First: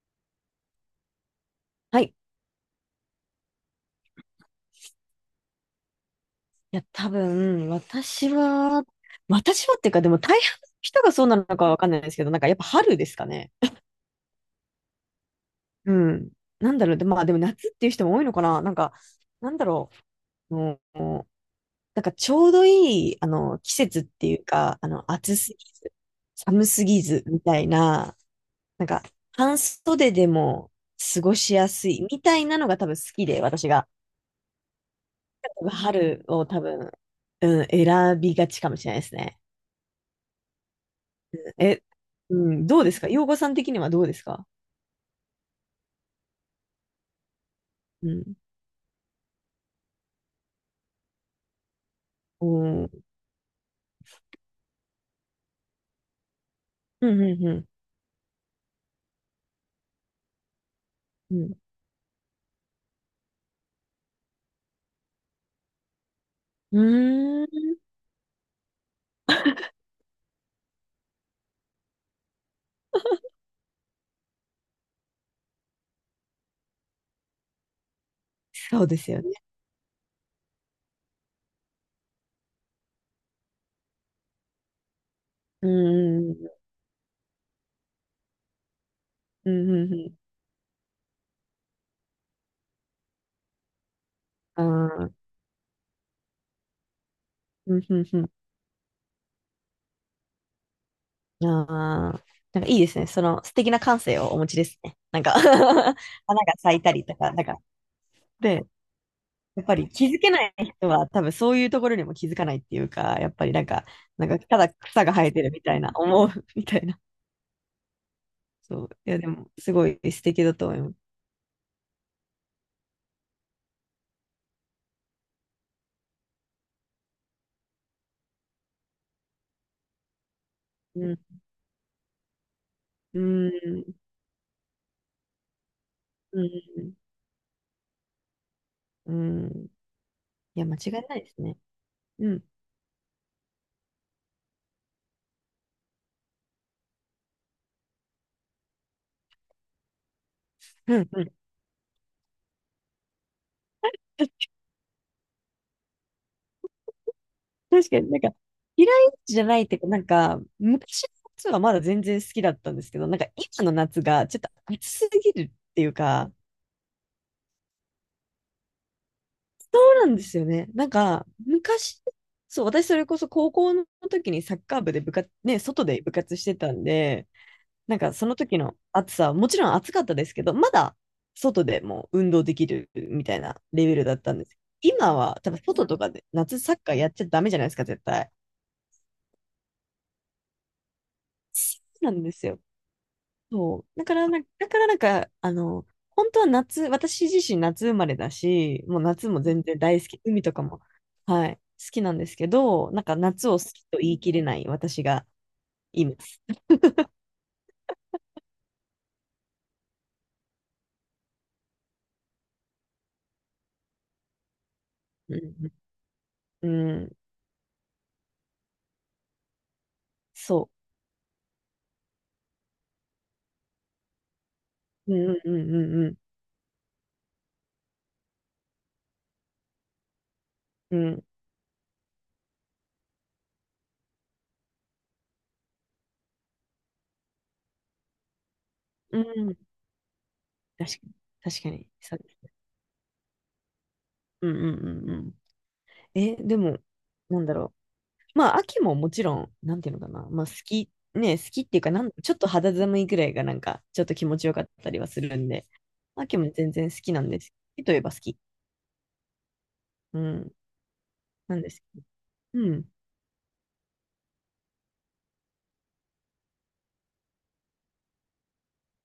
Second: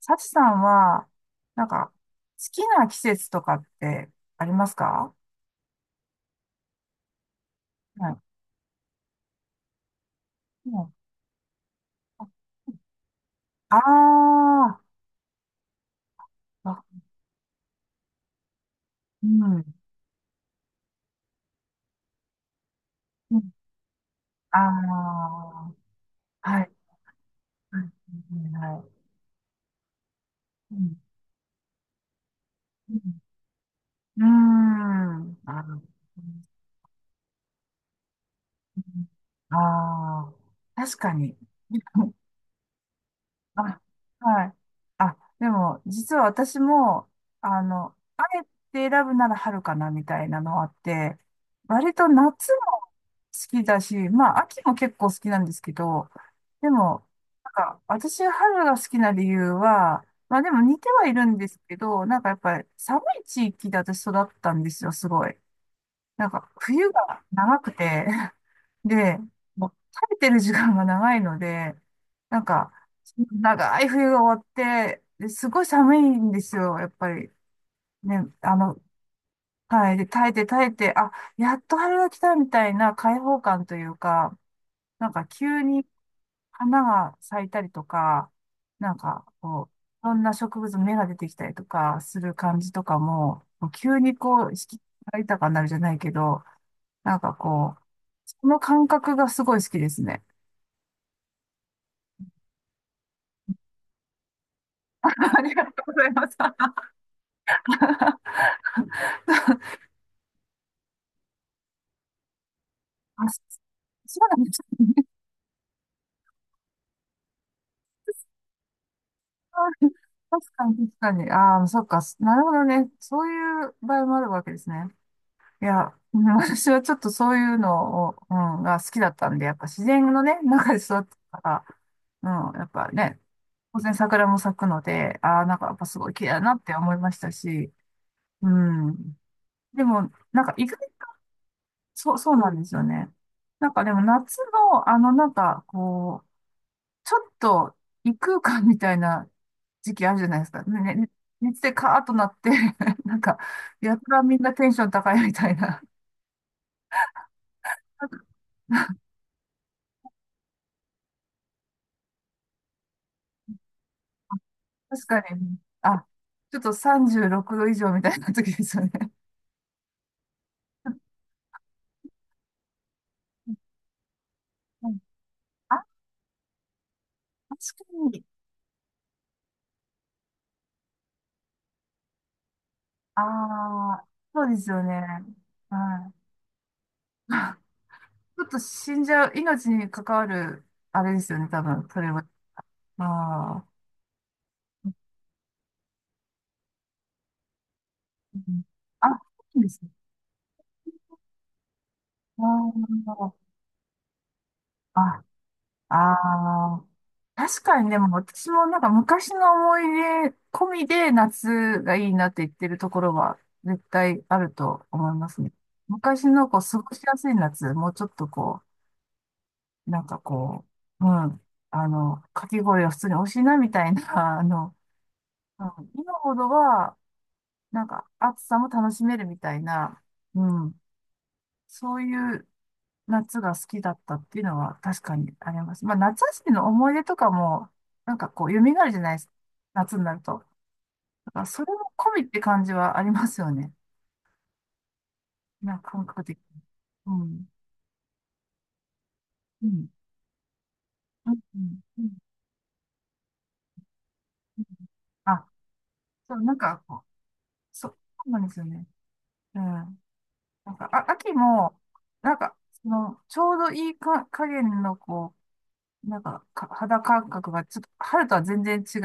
サチさんは、なんか、はい。い好きな季節とかってありますか？や、多分、はい。私は、っていうか、でも大半うのん人がそうなのかわかんないですけど、なんかやっぱ春ですかね。ああうん。ー、なんあ、だろう、で、まあでも夏っていう人も多いのかな。なんか、うなんん。だろう、もう、なんかちょうどいい、うん季節っていうか、あ暑すぎず、は寒い。すぎず、みたいはな、い。はなんか、半袖でもい。うん。過ごしやすい、みたいなのが多う分好ん。きで、私が。うーんあー、う春を多分、うん、選びがちかもしれないでんすね。あ確かに。え、うん、どうですか、洋子さん的にあ、はどうですはか？い。あ、でも、実は私も、あの、うあん。えて選ぶなら春かな、みたいなのあって、割とお夏も好ー、きだし、まあ、秋も結構好きなんですけど、でも、うん、うん、うん。私が春が好きな理由は、まあでも似てはいるんでうすけど、なんかやっぱり寒い地域で私育ったんですよ、すごい。なんか、ん。冬がう長くーん。てで、もう食べてる時間が長いので、なんか、長い冬が終わって、ですごい寒いんですよ、やっぱり。ね、あの、そうですよね。はい。で、耐えて耐えて、あ、やっと春が来たみたいな開放感というか、なんか急うにん、うん、花が咲いたりとか、なんかうこん、うん。ういろん、んな植物の芽が出てきたりとかする感じとかも、もう急にこう、四季あ、が豊かになるじゃないけど、なんかこうう、ん、うん、うその感覚がすごい好きですね。ん。ああ。なんかいいですね。その素敵な感性をお持ちですね。なんか ありがとうご花がざいます。あ、咲いたりとか、なんか、で、やっぱり気づけない人は多分そういうところにも気づかないっていうか、やっぱりなんか、そなうんかなんでたすだ草ね。が生えてるみたいな、思うみたいな。そう。いや、でも、すごい素敵確だかと思いに、ます。確かに。ああ、そっか。なるほどね。そういう場合もあるわけですね。いや、うん、私はちょっとそういうのを、うん、が好きだったんで、やっぱ自然のね、中で育っうん。たから、うん、やっぱうね、当ん。然桜も咲くので、ああ、なんかやっぱすごい綺麗だうなって思ん。いましたし、ううん。ん。うん、でも、なんかいや、意間外、違いないですね。そう、うそうん。なんですよね。なんかでも夏の、ちょっと異空間みたいな時期あるじゃないですか。ね、うん。ね、うん。熱でカーッとなって なんか、やたらみん なテンション高いみたいな。確かになんか、嫌いじゃないっていうか、なんか、昔の夏はまだ全然好きだったんですけど、なんか今の夏がちょっと暑確すぎかるに。っていうあ、か、ちょっと36度以上みたいな時ですよね。そうなんですよね。なんか、昔、そう、私それこそ高校の時にサッカーう部んで部活、ね、外確で部活してたんで、かなんかに。その時の暑さはもちろん暑かったですけど、まだ外でもう運動できるあみたいなレベルあ、だったんそでうです。すよね。今は多分外とはかい。で夏サッカーやっちゃダメじゃないですか、絶対。ちょっと死んじゃう、命に関わる、あれですよね、多そ分、そうれなんは。ですよ。ああ。そう。だからなんか、本当は夏、私自身夏生まれだうんし、もうあ、夏もそ全うで然すね。大好き、海とかも、はい、好きなんですけど、なんあか夏を好きと言い切れないー私がいまあす。あ、確かにでも私もなんか昔の思い出込みで夏がいいなって言ってるところは絶対あると思いまうすね。ん、昔のこうう過ごしやん、すい夏、もうちょっとこう、なんかこそう、うん、あの、かき氷は普通に美味しいなみたいな、あの、う。うん、ううん、ん、う今ん、ほどはなんか暑さも楽しめるみたいな、うん、うん、そういう夏が好きだったっていうのは確かにあります。まあ、夏休みの思い出とかも、なんかこう、蘇るじゃないうですか。ん、うん。夏になると。確かに、だから確そかれに。も込そうみっですてね、感じはありますよね。うんうんうんうん。なんか感覚え、的に。でも、うなんん。だろう。まあ、秋ももちろん、うなんん。ていうのかな。まあ、好き、ね、好うきっていん。うか、なうん、んちょっと肌寒いぐらいが、なんか、ちょっと気持ちよかうん、ったりはするあ、んで、そ秋う、もなん全か然こ好う、きなんです。好きそというえば好そうき。なんですよね。うん。うなん、んか、あ、秋なんでも、すけど。なんか、うん、その、ちょうどいいか、加減の、肌感覚が、ちょっと、春とは全然違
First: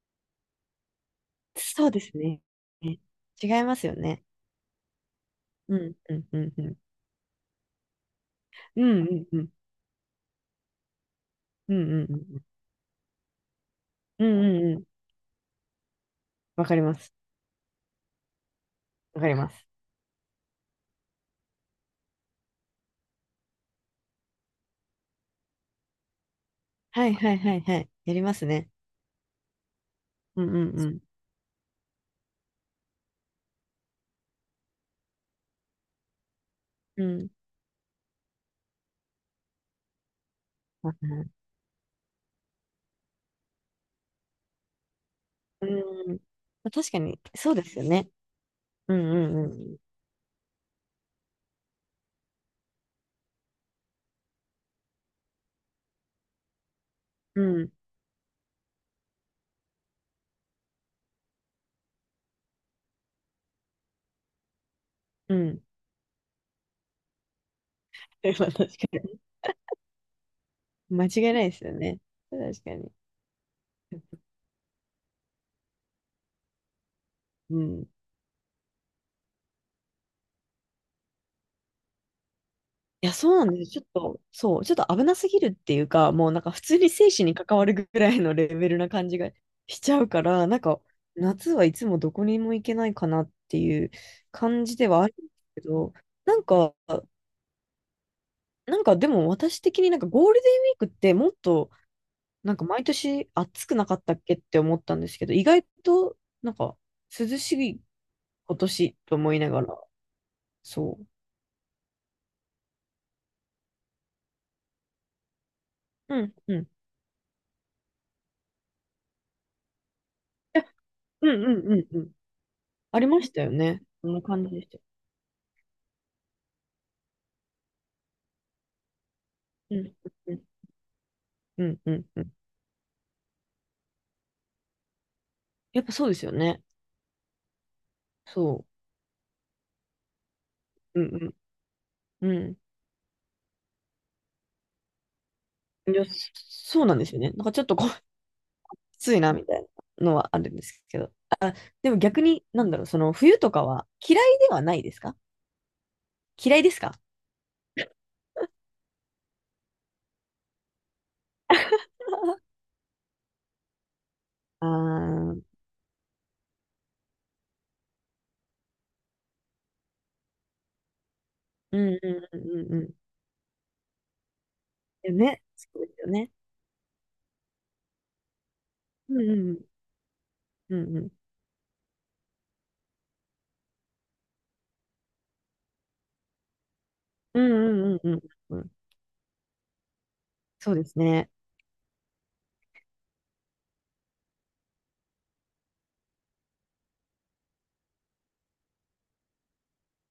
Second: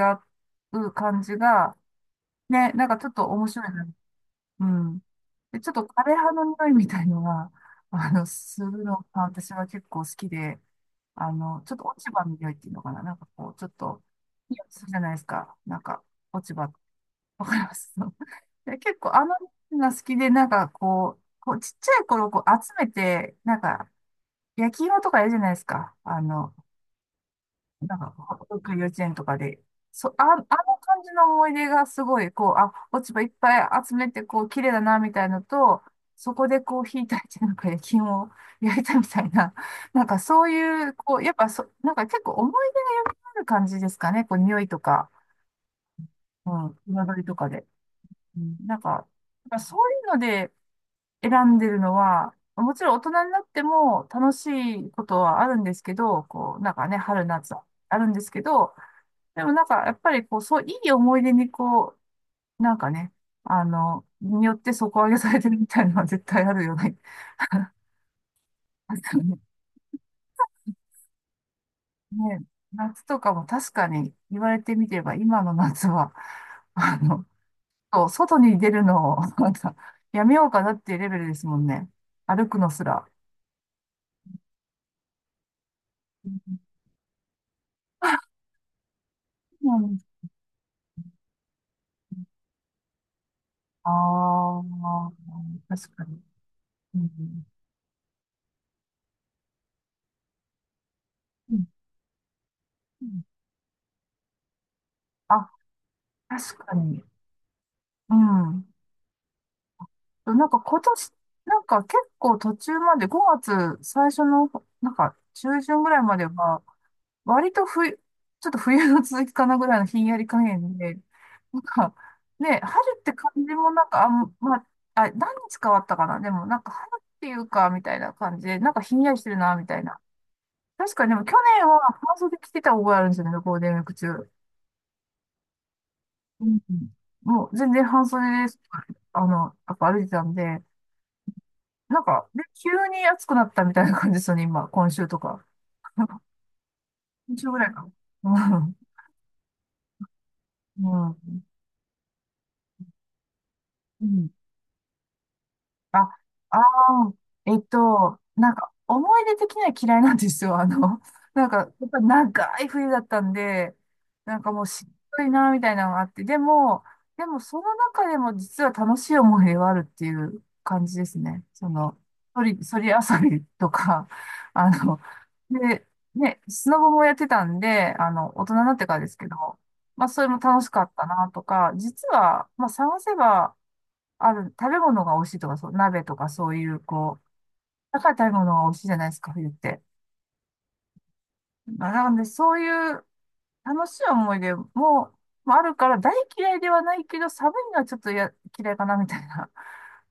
う感じが、そうですね。ね、なんかね、ちょっと面違い白いまな。すよね。うん。で、ちょっうと枯ん、うん、葉うのん、う匂いん。みたいのが、あの、するうのん、うがん、うん、私は結構好きで、あの、ちうょん、っうと落ん、ちう葉のん、匂いっていうのかな。なんかこう、ちょっと、うん、うんう匂いんうん。するじゃないですか。なんか、落ち葉、わかります。わかります。 で、結構わあのかります。匂いが好きで、なんかこう、こうちっちゃい頃こう集めて、なんか、焼き芋とかやるじゃないですか。あの、はい、はい、はい、はい。なんか、やります保ね。育幼稚園とかで、そ、あ、あうのん、うん、うん。感じの思い出がすごい、こう、あ、落ち葉いっぱい集めて、こう、綺麗だな、みたいのと、そこでこう、う火炊いん。て、なんか焼き芋を焼いたみたいな、なんかそういう、こう、やっぱそ、なんか結構思い出がよくある感じですかね、こう、匂いとか、うん。まうあん、確かに、彩りとかそうでで。すよね。うん、なんか、うやんっうんうぱそん。ういうので選んでるのは、もちろん大人になっても楽しいことはあるんですけど、こう、なんかね、春う夏ん、あるんですけど、でもなんか、やっぱりこう、そう、いい思い出にこう、なんかね、あの、によって底上げさうれてるん。みたいなのは絶対あるよね。それは確かに。間違いないですよね。ね、確かに。夏とかも確かに言われてみれば、今の夏は、あの、うん。いそう外に出るのを、なんか、やめようかなっていうレベルですもんね。歩くのすら。や、そうなんです。ちょっと、そう、ちょっと危なすぎるっていうか、もうなんかあ普通に生死に関わるぐらいのレベルな感じがしちゃうから、なんか夏はいつもどこにも行けないかなっていあう感じではああ、るんですけ確ど、かに。なんか、うんなんかでも私的になんかゴールデンウィークってもっうんとなんか毎うん、年暑くなかったっけって思ったんですけど、意あ、外となん確かかに。涼しいう今ん。年と思いながら、なんか今そう。年、なんか結構途中まで、5月最初の、なんか中旬ぐらいまうでん、うは、ん、割と冬、ちょっと冬の続きかなぐらいのひんやり加減で、うん、うなんん、うん、かうん。ね、春あっりてま感したよじもね。なんか、あそんなん、感じまであ、した。あ、何日変わったかな、でもなんか春っていうか、みたいな感じで、なんかひんやりしてるな、みうたいん、な。うん、確かにでも去う年はん、うん。半うん、袖着てた覚えあるんですよね、ゴールデンウィーク中。やっぱそうですようん、ね。うん、もう全然半そ袖で、あの、やっぱ歩いてたんで、う。うん、なんうか、ん、で、う急に暑くなったみたいな感じですよね、今、今週とか。ん。いや、そうなんですよね。今なん週かぐちょっらいとこかう、な。きついな、みたいなのはあるんですうけん。うど。ん。あ、でも逆に、なんだろう、その冬とかはう嫌んいではないですか？あ、嫌あいですか？あ、えっと、なんか、思い出的には嫌いなんですよ。あの、なんか、やっぱり長い冬だったんで、なんかもあうしんどいあー、な、みたいなのがあって、でも、でもその中でも実は楽しい思い出はあるっていう感じですね。そうの、ん、うん、うそん、り、うん。うそりん、遊びとか、あの、よね。そで、うですよね。ね、スノボもやってたんで、あの、大人になってからですうけど、んまあ、それも楽しうかっんうたん。な、とか、実は、まあ、探せば、ある、食べ物が美味しいとか、そう、鍋とかそういう、こう、うんうん。うん高うんうい食んべ物うんうが美ん。味しいじゃないですか、冬って。そうですね。まあ、なので、そういう楽しい思い出も、まあ、あるから、大嫌いではないけど、寒いのはちょっとや嫌いかな、みたいな、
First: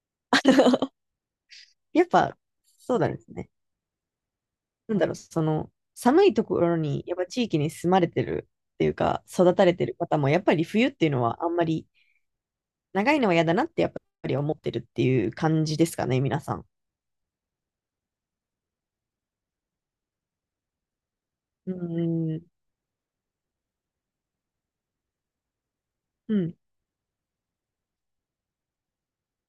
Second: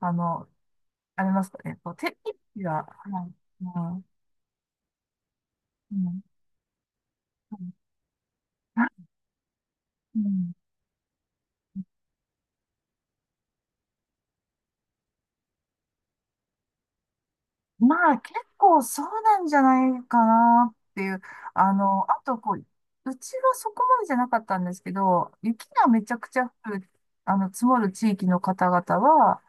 あの、ありますかね。こう、やっ天ぱ、気が、そうなんではすい、ね。うん、なんだろう、その、うん、寒いところに、やっぱ地域に住まれてるっていうか、育たれてる方うも、やっん。ぱり冬っていうのはあんまり、長いのは嫌だなって、やっぱり思ってるっていう感じですかね、皆さん。まあ結構そうなんじゃないかなっていう。うあの、あとん、こう、うちはそこまでじゃなかったんですけど、雪がめちゃくちゃう降る、あの、積もる地域の方々は、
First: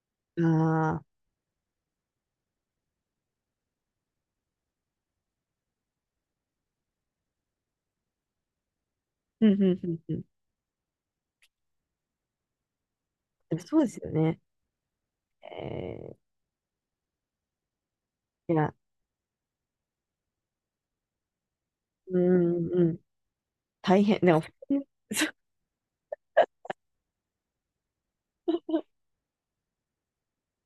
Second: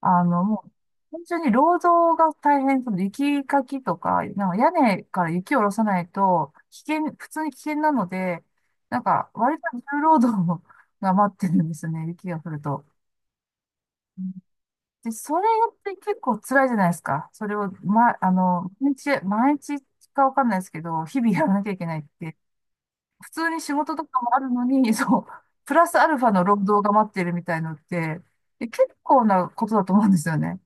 あん。の、もう、ああ、本当に労働が大変、その雪かきとか、なんか屋根から雪を下ろさないと、危険、普通に危険なので、なんか、うん、う割とん、うん、重う労ん。働が待ってるんですよね、雪が降ると。でもそうですよね。で、それって結え構辛いじゃないですか。それを、ま、あー、いの、や、毎日かわかんないですけど、日々やらなきゃいけないっうて、ん、うん。普通に仕事大と変。かでもあも、るの に、そう、プラスアルファの労働が待ってるみたいのって、で、結構なことだと思うんですよね。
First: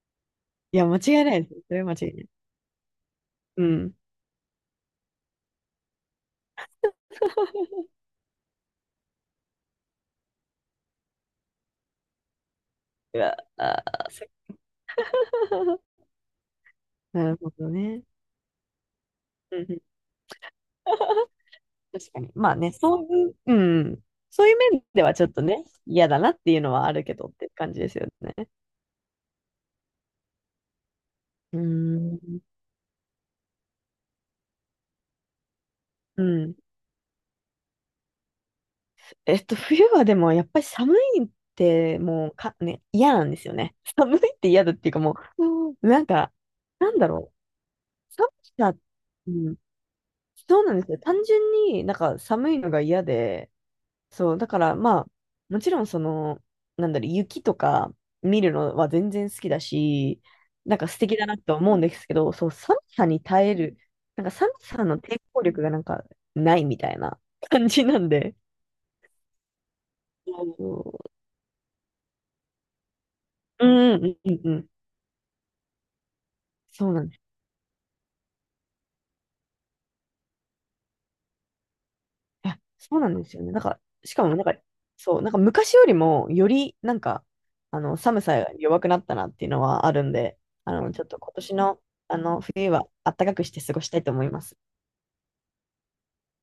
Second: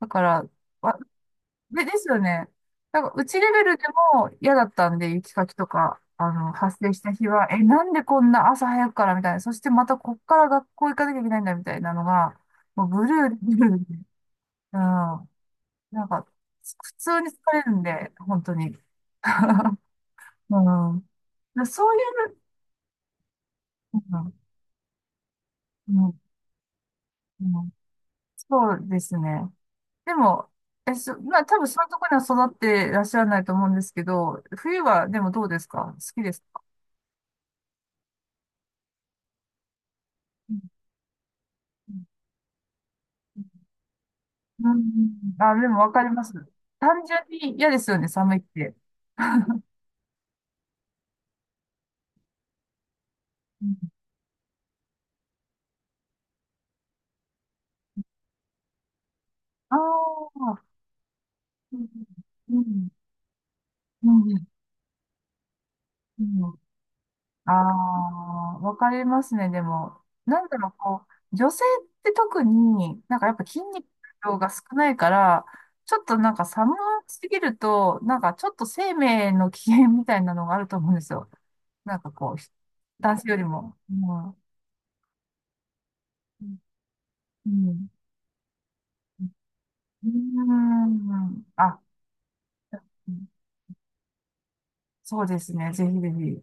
だから、いや、間わ違いないです。それで、はです間違いよない。ね。なんか、うちレベうルでん。も嫌だったんで、雪かきとか、あの、発生した日は、え、なんでこんな朝早くからみたいな、そしてまたこっから学校行かなきゃいけないんだみたいなのが、もうブうルーで、わ、ブルあーで、ー、そ うん。なんか、普通にな疲るほれどるんね。で、本当に。うんう うん。ん だか らそうい確かに。う、まあね、そういう、ううん。ん、そういう面ではちょっとね、う嫌ん、だなっていうのはあるけどっうてん、感じですよね。そうですね。でも、え、そ、まあう多ー分そういうところにん。は育っていらっしゃらないと思うんですけど、冬はでもどうですか、好うきですん。か？えっと、冬はでもやっうん、ぱり寒いっうてんもうか、ね、嫌なんですよね。寒いって嫌だうっん、ていうかもう、あ、でうん、もわなかんりまか、す。なん単だろ純に嫌ですよね、う。寒寒いって。さ、うん。そうなんですよ。単純になんか寒いのが嫌で、うん、そう、だからまあ、もちろんその、なんだろう、雪とか見るのは全然好きだあし、あ、なんか素敵だなと思ううんん、ですけど、そう、う寒ん、さに耐える、うなんかん、寒さの抵抗力がなんかうん。ないみたいなあ感じなんで。あ、わかりますね。でも、なんだろそう、こう、女性って特に、なんかやっぱ筋う、う肉んうんう量んがう少ん。ないから、ちょっとなんか寒そうなんですす。ぎると、なんかちょっと生命の危険みたいなのがあると思うんですよ。なんかこう、あ、そうなん男で性すよよりね。なんも。か、うしかん。うもなん。んか、そう、なんか昔よりもよりなんか、寒さが弱くなったなっていうのはあるうんで、ちょっとん。う今ん年あ、の、あの、冬はう暖ん、かくして過ごしたいと思います。そうですね。ぜひぜひ。